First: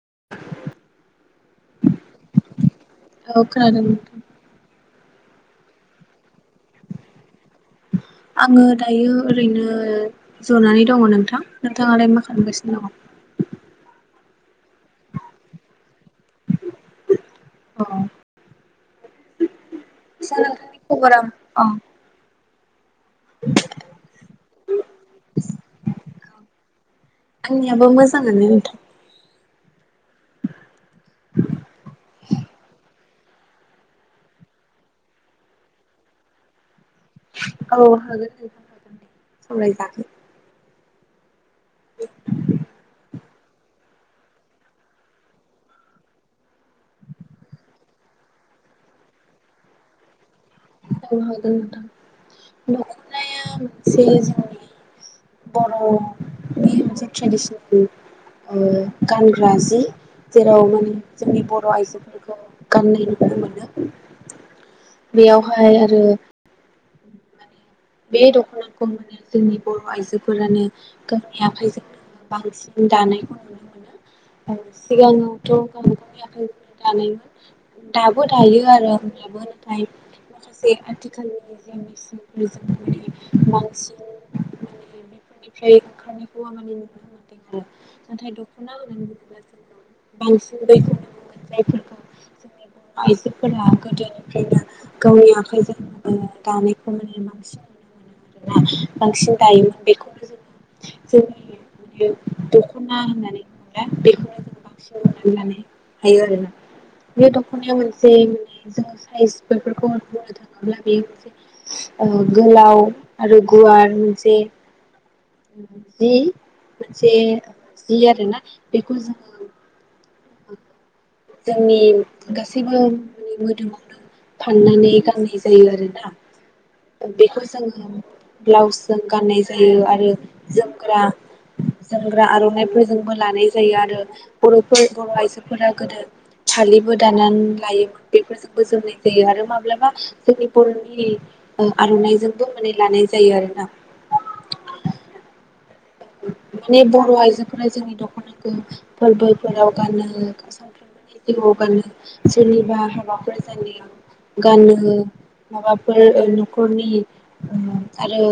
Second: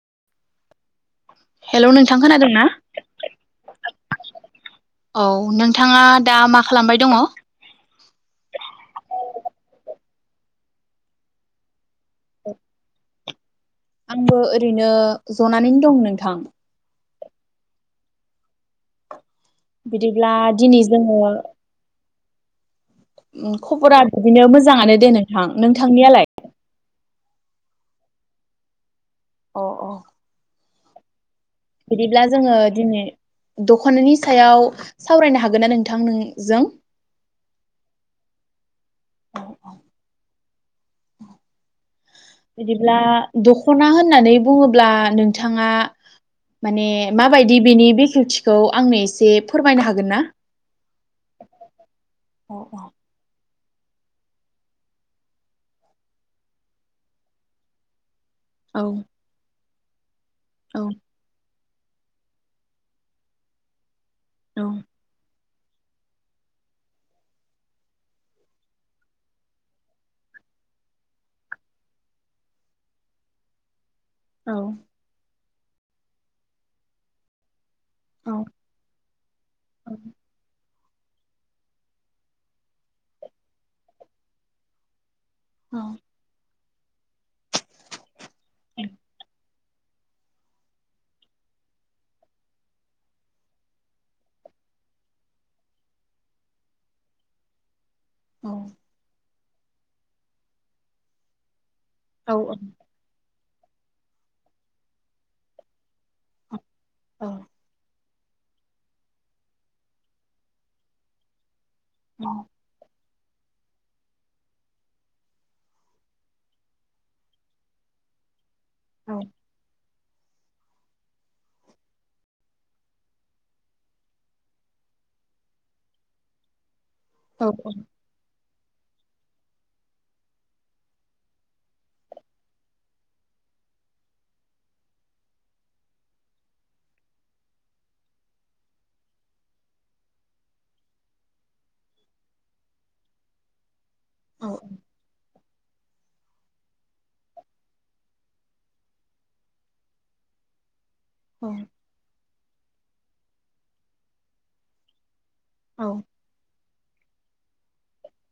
[inaudible] हेल' नोंथां खोनादों ना? औ खोनादों नोंथां औ नोंथाङा दा मा खालामबाय दङ? आङो दायो ओरैनो जनानै दङ नोंथां नोंथाङालाय मा खालामगासिनो दङ आंबो ओरैनो जनानैनो दं नोंथां अ बिदिब्ला नोंथांनि दिनै जोङो खबरा अ उम खबरा बिदिनो मोजाङानो दे नोंथां नोंथांनियालाय आंनियाबो मोजाङानो नोंथां अ औ बिदिब्ला जोङो दिनै दख'नानि सायाव सावरायनो हागोन ना नोंथां नोंजों औ हागोनागोन दे सावराय जागोन [unintelligible] बिदिब्ला दख'ना होन होननानै बुङोब्ला नोंथाङा माने माबायदि बेनि बेखेवथिखौ आंनो एसे फोरमायनो हागोन ना? औ हागोन औ औ नोंथां दख'नाया बेयो जोंनि बर'नि मोनसे ट्रेडिसनेल ओ औ गानग्रा जि जेराव औ माने जोंनि बर' बर' आइजोफोरखौ गाननाय नुुनो मोनो । औ । बेहाय आरो माने बे दख'नाखौ माने जोंनि बर' आइजोफोरानो गावनि आखाइजोंनो बांसिन दानायखौ नुनो मोनो । औ सिगाङो [unintelligible] दाबो औ दायो आरो होमब्लाबो ओमफ्राय माखासे [unintelligible] [unintelligible] निफ्राय औ ओंखारनायखौ [unintelligible] नाथाय दखना औ होनानै बुङोब्ला जोङो [unintelligible] [inaudible] बांसिन दायोमोन बेखौनो औ जोङो जोंनि औ दखना होननानै [unintelligible] हायो आरोना औ औ बे दखनाययाव मोन [unintelligible] ओ गोलाउ आरो गुवार मोनसे जि मोनसे जि आरो ना बेखौ औ जोङो जोंनि गासैबो [unintelligible] मोदोमावनो फाननानै गाननाय जायो आरोना । बेखौ औ जोंङो ब्लाउसजों गाननाय जायो आरो जोमग्रा जोमग्रा आरनाइफोरजोंबो लानाय जायो आरो बर 'फोर बर' आइजोफोरा गोदो फालिबो दानानै लायोमोन बेफोरजोंबो जोमनाय जायो आरो माब्लाबा जोंनि बर'नि ओ आरनाइजोंबो माने लानाय जायो आरो ना औ । माने बर आइजोफोरा जोंनि दखनाखौ फोरबोफोराव गानो [unintelligible] जेनेबा माबाफोर जानायाव गानो‌। माबाफोर ओ नखरनि ओ आरो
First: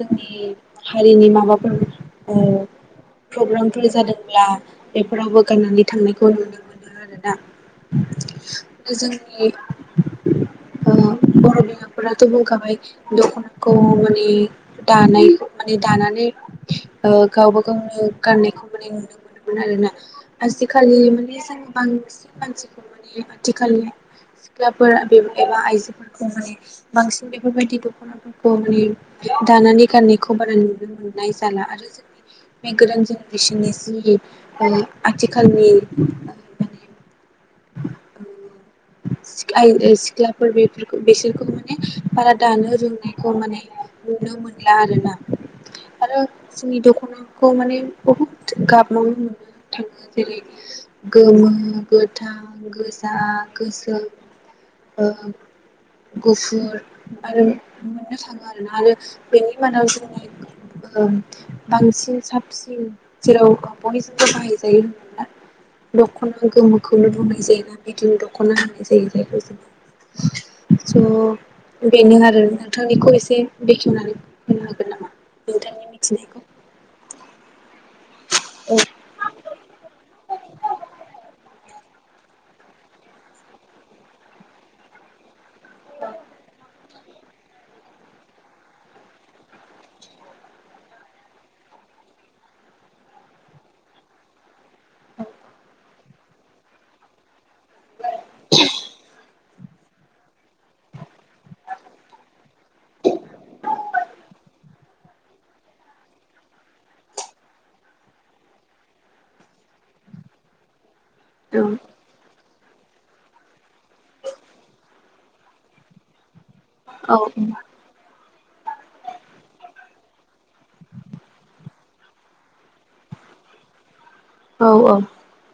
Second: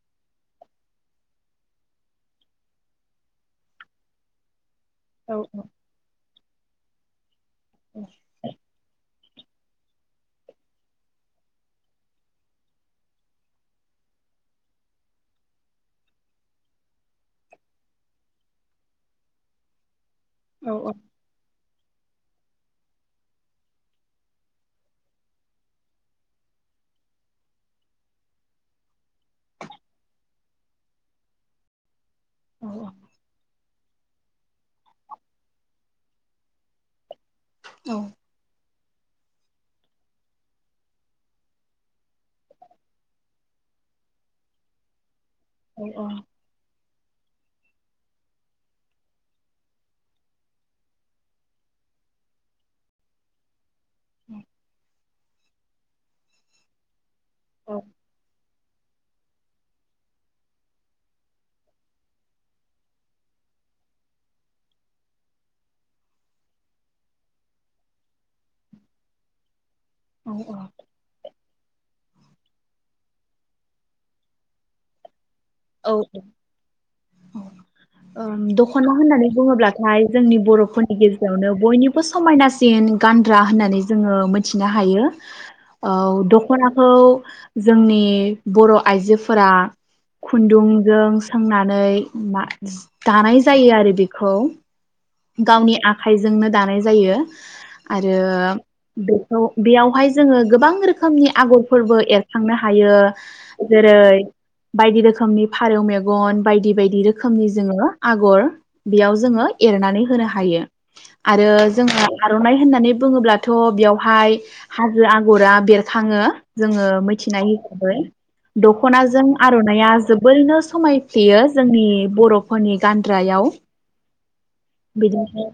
जोंनि हारिनि माबाफोर ओ प्रग्रामफोर जादोंब्ला बेफोरावबो गाननानै थांनायखौ नुनो मोनो आरो। [unintelligible] गोजोन नै ओ बर' बिमाफोराथ' बुंखाबाय दखनाखौ माने दानायखौ माने दानानै ओ गावबा गावनो गाननायखौबो माने नुनो मोनोमोन आरोना। आजिखालि माने जों बांसि मानसिखौ माने आथिखालनि सिख्लाफोर एबा आइजोफोरखौ माने बांसिन बेफोरबायदि दखनाफोरखौ माने दानानै गाननायखौ बारा नुनो मोननाय जाला आरो जों बे गोदान जेनेरेसननि जि आथिखालनि माने औ सिख्ला सिख्लाफोर बेफोरखौ बेसोरखौ माने बारा दानो रोंनायखौ माने नुनो मोनला आरोना। आरो जोंनि दख'ना खौ माने बहुद गाबावनो मोननो थाङो जेरै गोमो गोथां गोजा गोसो [inaudible] गुफुर आरो मोननो थां आरोना आरो बेनि मादाव जोंनि ओ बांसिन साबसिन जेराव बयजोंबो बाहायजायो होनना दख'ना गोमोखौनो बुंनाय जायोना बिदिनो द ख'ना होन्नाय जायो जायखौ स' बेनो आरो नोंथांनिखौ एसे बेखेवनानै होनो हागोन नामा? नोंथांनि औ मिथिनायखौ। ओं दख'ना औ होननानै बुङोब्लाथाय जोंनि बर'फोरनि गेजेरावनो बयनिबो समायनासिन गानग्रा होननानै जोङो मोनथिनो हायो। औ द'खना खौ जोंनि बर' आइजोफोरा खुन्दुंजों सोंनानै मा दानाय जायो आरो बेखौ गावनि आखाइजोंनो दानाय जायो आरो बेखौ बेयावहाय जोङो गोबां रोखोमनि आगरफोरबो एरखांनो हायो जेरै बायदि रोखोमनि फारौ मेगन बायदि बायदि रोखोमनि जोङो आगर बेयाव जोङो एरनानै होनो हायो। आरो औ जोङो आ र'नाय होननानै बुङोब्लाथ' बेयावहाय हाजो आगरा बेरखाङो। जोङो मिथिनाय हिसाबै दख'नाजों आर'नायइया जोबोरैनो समायफ्लेयो जोंनि बर'फोरनि गानग्रायाव औ औ बिदिनो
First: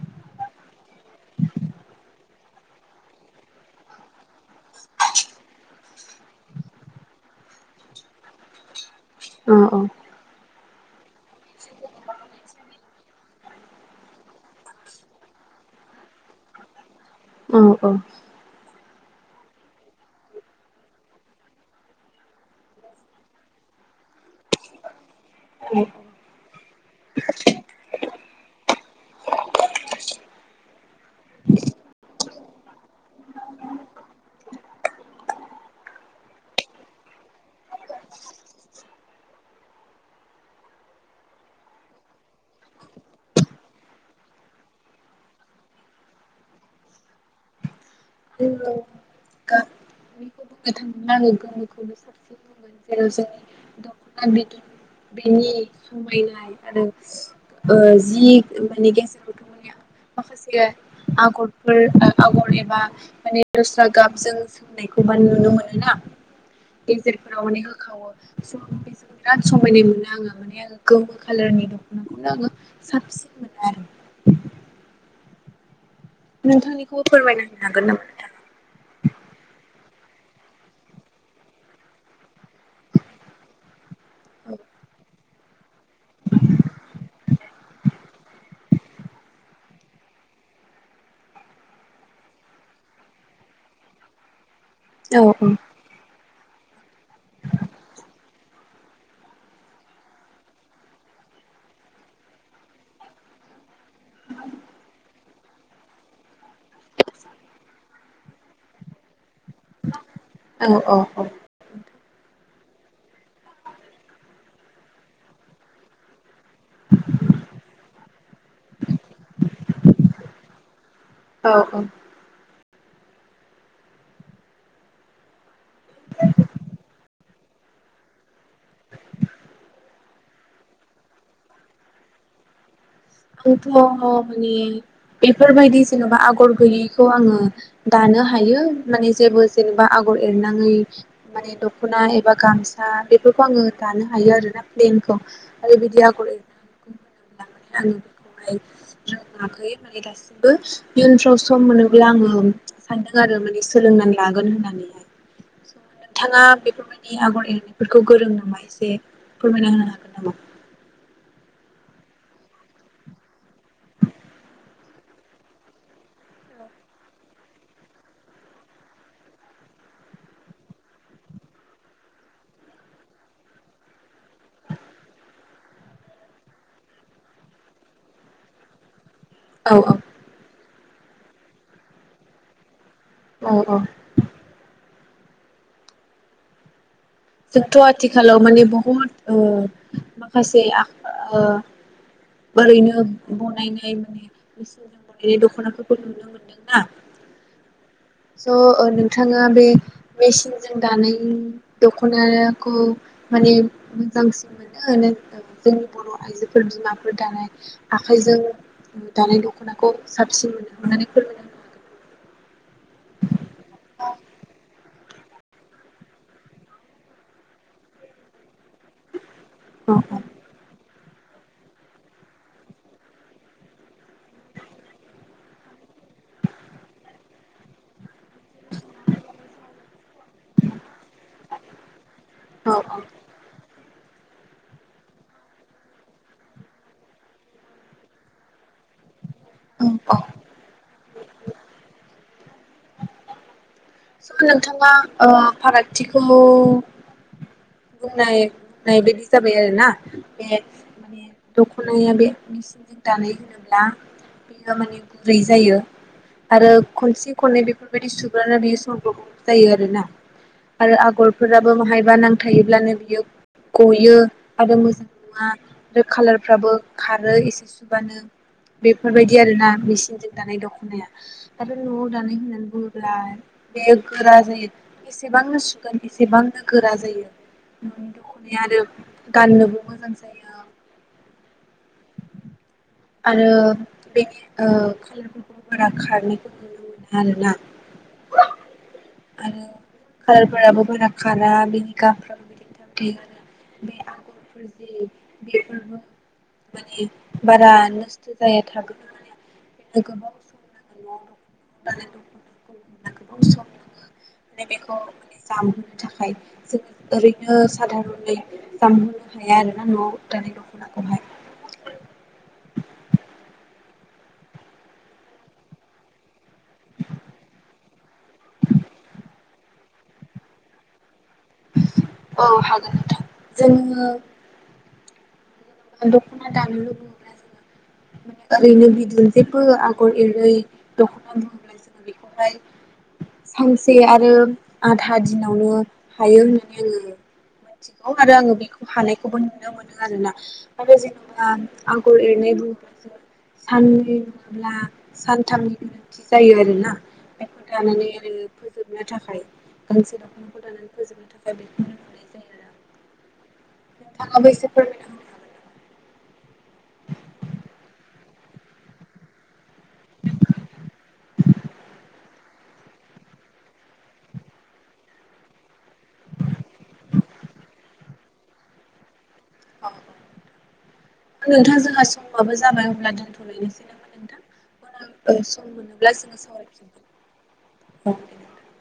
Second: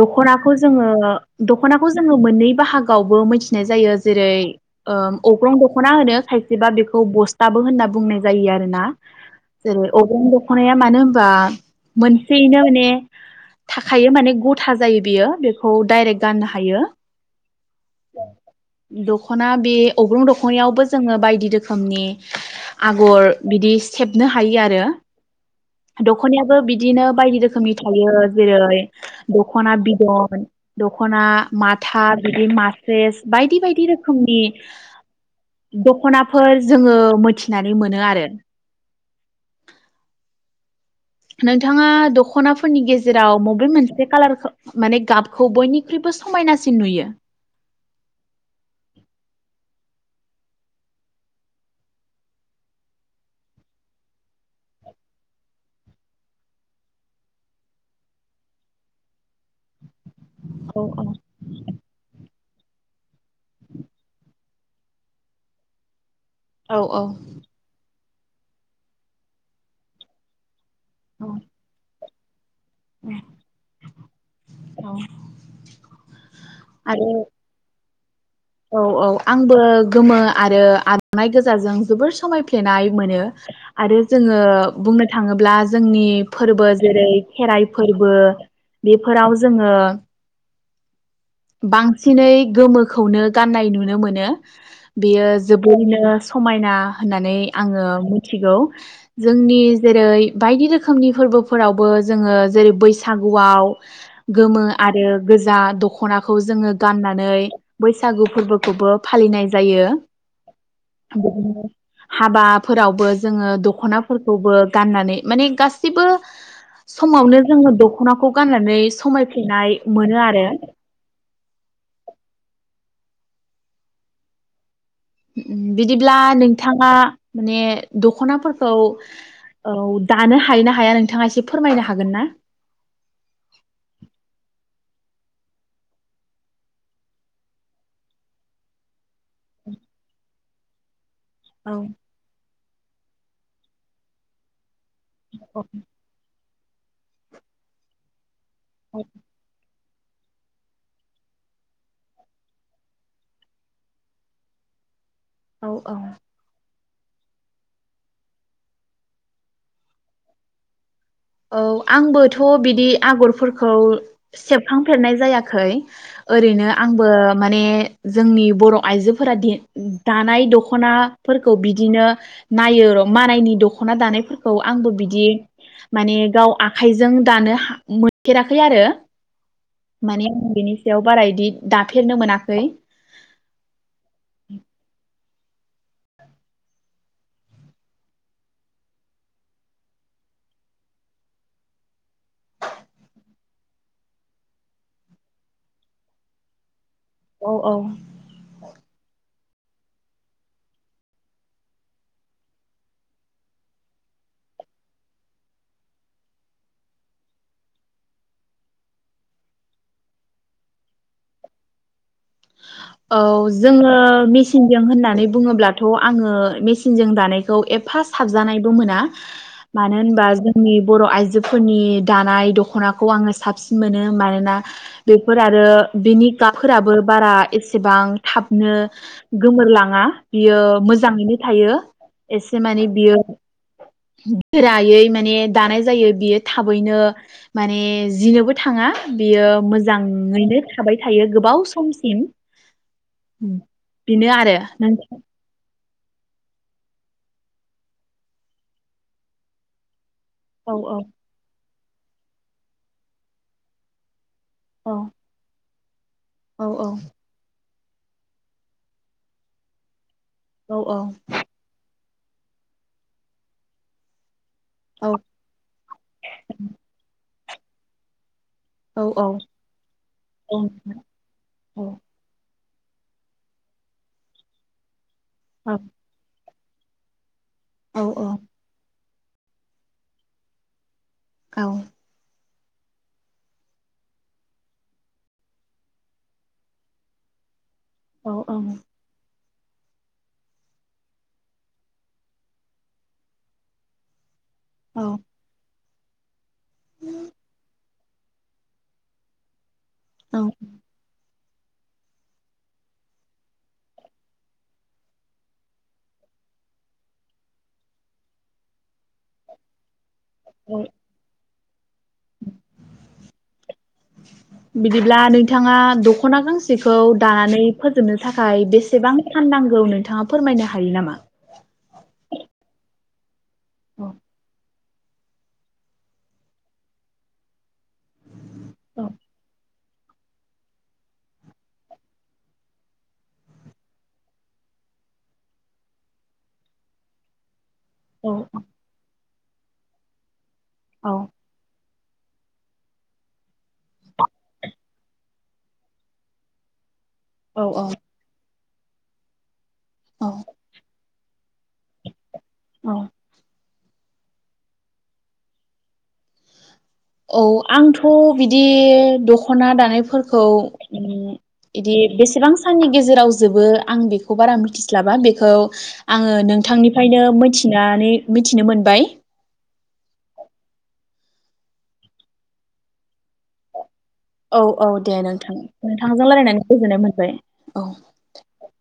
दख'नाखौ जोङो दख'नाखौ जोङो मोननै बाहागोआवबो मिथिनाय जायो जेरै ओ अग्रं दखना होनो खायसेबा बेखौ बस दाबो होनना बुंनाय जायो आरो ना जोङो जेरै अग्रं दखना दख'नाया मानो होनबा मोनसेयैनो माने थाखायो माने गथा जायो बियो बेखौ डाइरेक्ट गाननो हायो। औ औ दख'ना बे अग्रुं दखनायावबो जोङो बायदि रोखोमनि आगर बिदि सेबनो हायो आरो दख'नायाबो बिदिनो बायदि रोखोमनि थायो। जेरै दख'ना बिदन दख'ना माथा बिदि मासेस बायदि बायदि रोखोमनि दख'नाफोर जोङो मिथिनानै मोनो आरो नोंथाङा दख'नाफोरनि गेजेराव मबे मोनसे कालारखौ माने गाबखौ बयनिख्रुइबो समायनासिन नुयो। औ बुंनो थाङोब्ला आङो गावनिखौनो साबसिन बुंगोन जेराव जोंनि दख'ना बिदर बेनि समायनाय आरो जि मानि गेजेरावथ' माने माखासे औ आगरफोर आगर ए बा माने दस्रा गाबजों सोंनाय गोबान नुनो मोनोना औ औ गेजेरफोराव माने होखावो स' बेजों बिराद समायनाय मोनो आङो माने गोमो औ खालारनि [inaudible] साबसिन मोनो आरो नोंथांनिखौबो आरो फोरमायना होनो हागोन नामा? नोंथाङा? औ औ आंबो गोमो आरो आर'नाइ गोजाजों जोबोर समाय फ्लेनाय मोनो आरो जोङो औ बुंनो थाङो ब्ला जोंनि फोरबो जेरै खेराइ फोरबो बेफोराव जोङो बांसिनै गोमोखौनो गाननाय नुनो मोनो। औ बेयो जोबोरैनो समायना होननानै आङो मिथिगौ जोंनि जेरै बायदि रोखोमनि फोरबोफोरावबो जोङो जेरै बैसागुआव गोमो आरो गोजा दख'नाखौ जोङो गाननानै बैसागु फोरबोखौबो फालिनाय जायो। औ औ औ बिदिनो हाबाफोरावबो जोङो दख'नाफोरखौबो गाननानै माने गासिबो समावनो जोङो दख'नाखौ गाननानै समायफ्लेनाय मोनो आरो औ बिदिब्ला नोंथाङा माने दख'नाफोरखौ औ दानो हायो ना हाया नोंथाङा एसे फोरमायनो हागोन ना? आंथ' माने बेफोरबायदि जेन'बा आगर गैयैखौ आङो दानो हायो माने जेबो जेनेबा आगर एरनां ङि माने औ दख'ना एबा गामसा बे फोरखौ आङो दानो हायो आरोना फ्लेनखौ औ आरो बिदि आगर एर [inaudible] [inaudible] रोंआखै माने दासिबो इयुनफ्राव सम मोनोब्ला आङो सानदों आरो माने सोलोंनानै लागोन होननानैहाय। औ औ नोंथाङा बेफोरबायदि नि आगर एरनायफोरखौ गोरों नामा एसे फोरमायना होनो हागोन नामा? औ आंबोथ' बिदि आगरफोरखौ सेबखांफेरनाय जायाखै ओरैनो आंबो माने जोंनि बर' आइजोफोरा दे दानाय दख'नाफोरखौ बिदिनो नायो र' मानायनि दख'ना दानायफोरखौ आंबो बिदि माने गाव आखाइजों दानो हा मोनफेराखै आरो औ माने आं बेनि सायाव बारा इदि दाफेरनो मोनाखै। औ औ। जोंथ' आथिखालाव माने बहुद ओ माखासे ओ ओरैनो बनायनाय माने मेचिनजों बानायनाय दख'नाफोरखौ नुनो मोनदोंना स' ओ नोंथां ओ बे मेसिनजों दानायनि दख'नाखौ माने मोजांसिन मोनो ना जोंनि बर' आइजोफोर बिमाफोर दानाय आखाइजों दानाय दख'नाखौ साबसिन मोनो अननानै फोरमायना औ जोङो मिचिनजों होननानै बुङोब्लाथ' आङो मेसिनजों दानायखौ एफा साबजानायबो मोना। मानो होनबा हागोन जोंनि बर' आइजोफोरनि दानाय दख'नाखौ आङो साबसिन मोनो मानोना बेफोर आरो बेनि गाबफोराबो बारा एसेबां थाबनो गोमोरलाङा बियो मोजाङैनो थायो। एसे औ माने बियो गोरायै माने दानाय जायो बियो थाबैनो माने जिनोबो थाङा। बियो औ औ मोजाङैनो थाबाय थायो गोबाव सम स' आरो नोंथाङा नोंथां ओ फाराग थिखौ बुंनाय बुंनाय बायदि जाबाय आरो ना। बे औ औ माने दख' दख'नाया बे मेसिनजों दानाय होनोब्ला बेयो औ माने गुरै जायो। औ आरो खनसे खननै बेफोर बेदि [unintelligible] जायो आरोना। औ आरो औ आगरफोराबो बाहाय बा नांथायोब्लानो बियो गयो। आरो मोजां औ नङा आरो कालारफ्राबो खारो एसे सुबानो औ औ बेफोरबायदि आरोना मेचिनजों दानाय दख'नाया आरो न'आव दानाय होननानै बुंङोब्ला बे गोरा जायो। एसेबां नो सुगोन एसेबांनो गोरा जायो। औ न'नि औ दख'नाया आरो गाननोबो मोजां जायो। औ। आरो बे ओ कालारफोरखौ बारा खारनायखौ नुनो मोना आरोना। औ औ आरो कालारफोराबो बारा खारा बेनि गाबफ्राबो [unintelligible] आरो बे आगर। जि औ बेफोरबो मानि बारा नस्थ जाया थागोन माने [unintelligible] [unintelligible] दानि औ दख'नाखौहाय [inaudible] बिदिब्ला नोंथाङा दख'ना गांसेखौ दानानै फोजोबनो थाखाय बेसेबां सान नांगौ नोंथाङा फोरमायनो हायो नामा? औ हागोन नोंथां। औ जोंङो दख'ना [unintelligible] ओरैनो औ बिदिनो जेबो आं आगर एरै दख'ना बुङोब्ला जोङो बेखौहाय सानसे आरो आधा दिनावनो हायो होननानै आङो थिगौ औ आरो आङो बेखौ हानाय खौबो नुनो मोनो आरोना। आरो औ जेनेबा आगर एरनाय बुङोब्लासो साननै नङाब्ला सानथामनि गोनांथि जायो आरोना। बेखौ औ थानानै आरो फोजोबनो थाखाय गांसे औ दखांखौ लानानै फोजोबनो थाखाय बेखौनो मोननाय जायो आरो आं। औ नोंथांआबो एसे फोरमाइना होनो हागोन नामा? औ आंथ' बिदि दखना दानायफोरखौ बिदि बेसेबां साननि गेजेराव जोबो आं बेखौ बारा मिथिस्लाबा बेखौ आङो नोंथांनिफ्रायनो मिथिनानै मिथिनो मोनबाय। आं आं नोंथां जोंहा समबाबो जाबाय होनब्ला दोनथलायनोसै नामा‌? औ-औ दे नोंथां नोंथांजों जोङो रायलायनानै गोजोननाय सावरायफिनगोन मोनबाय दे नोंथां। औ।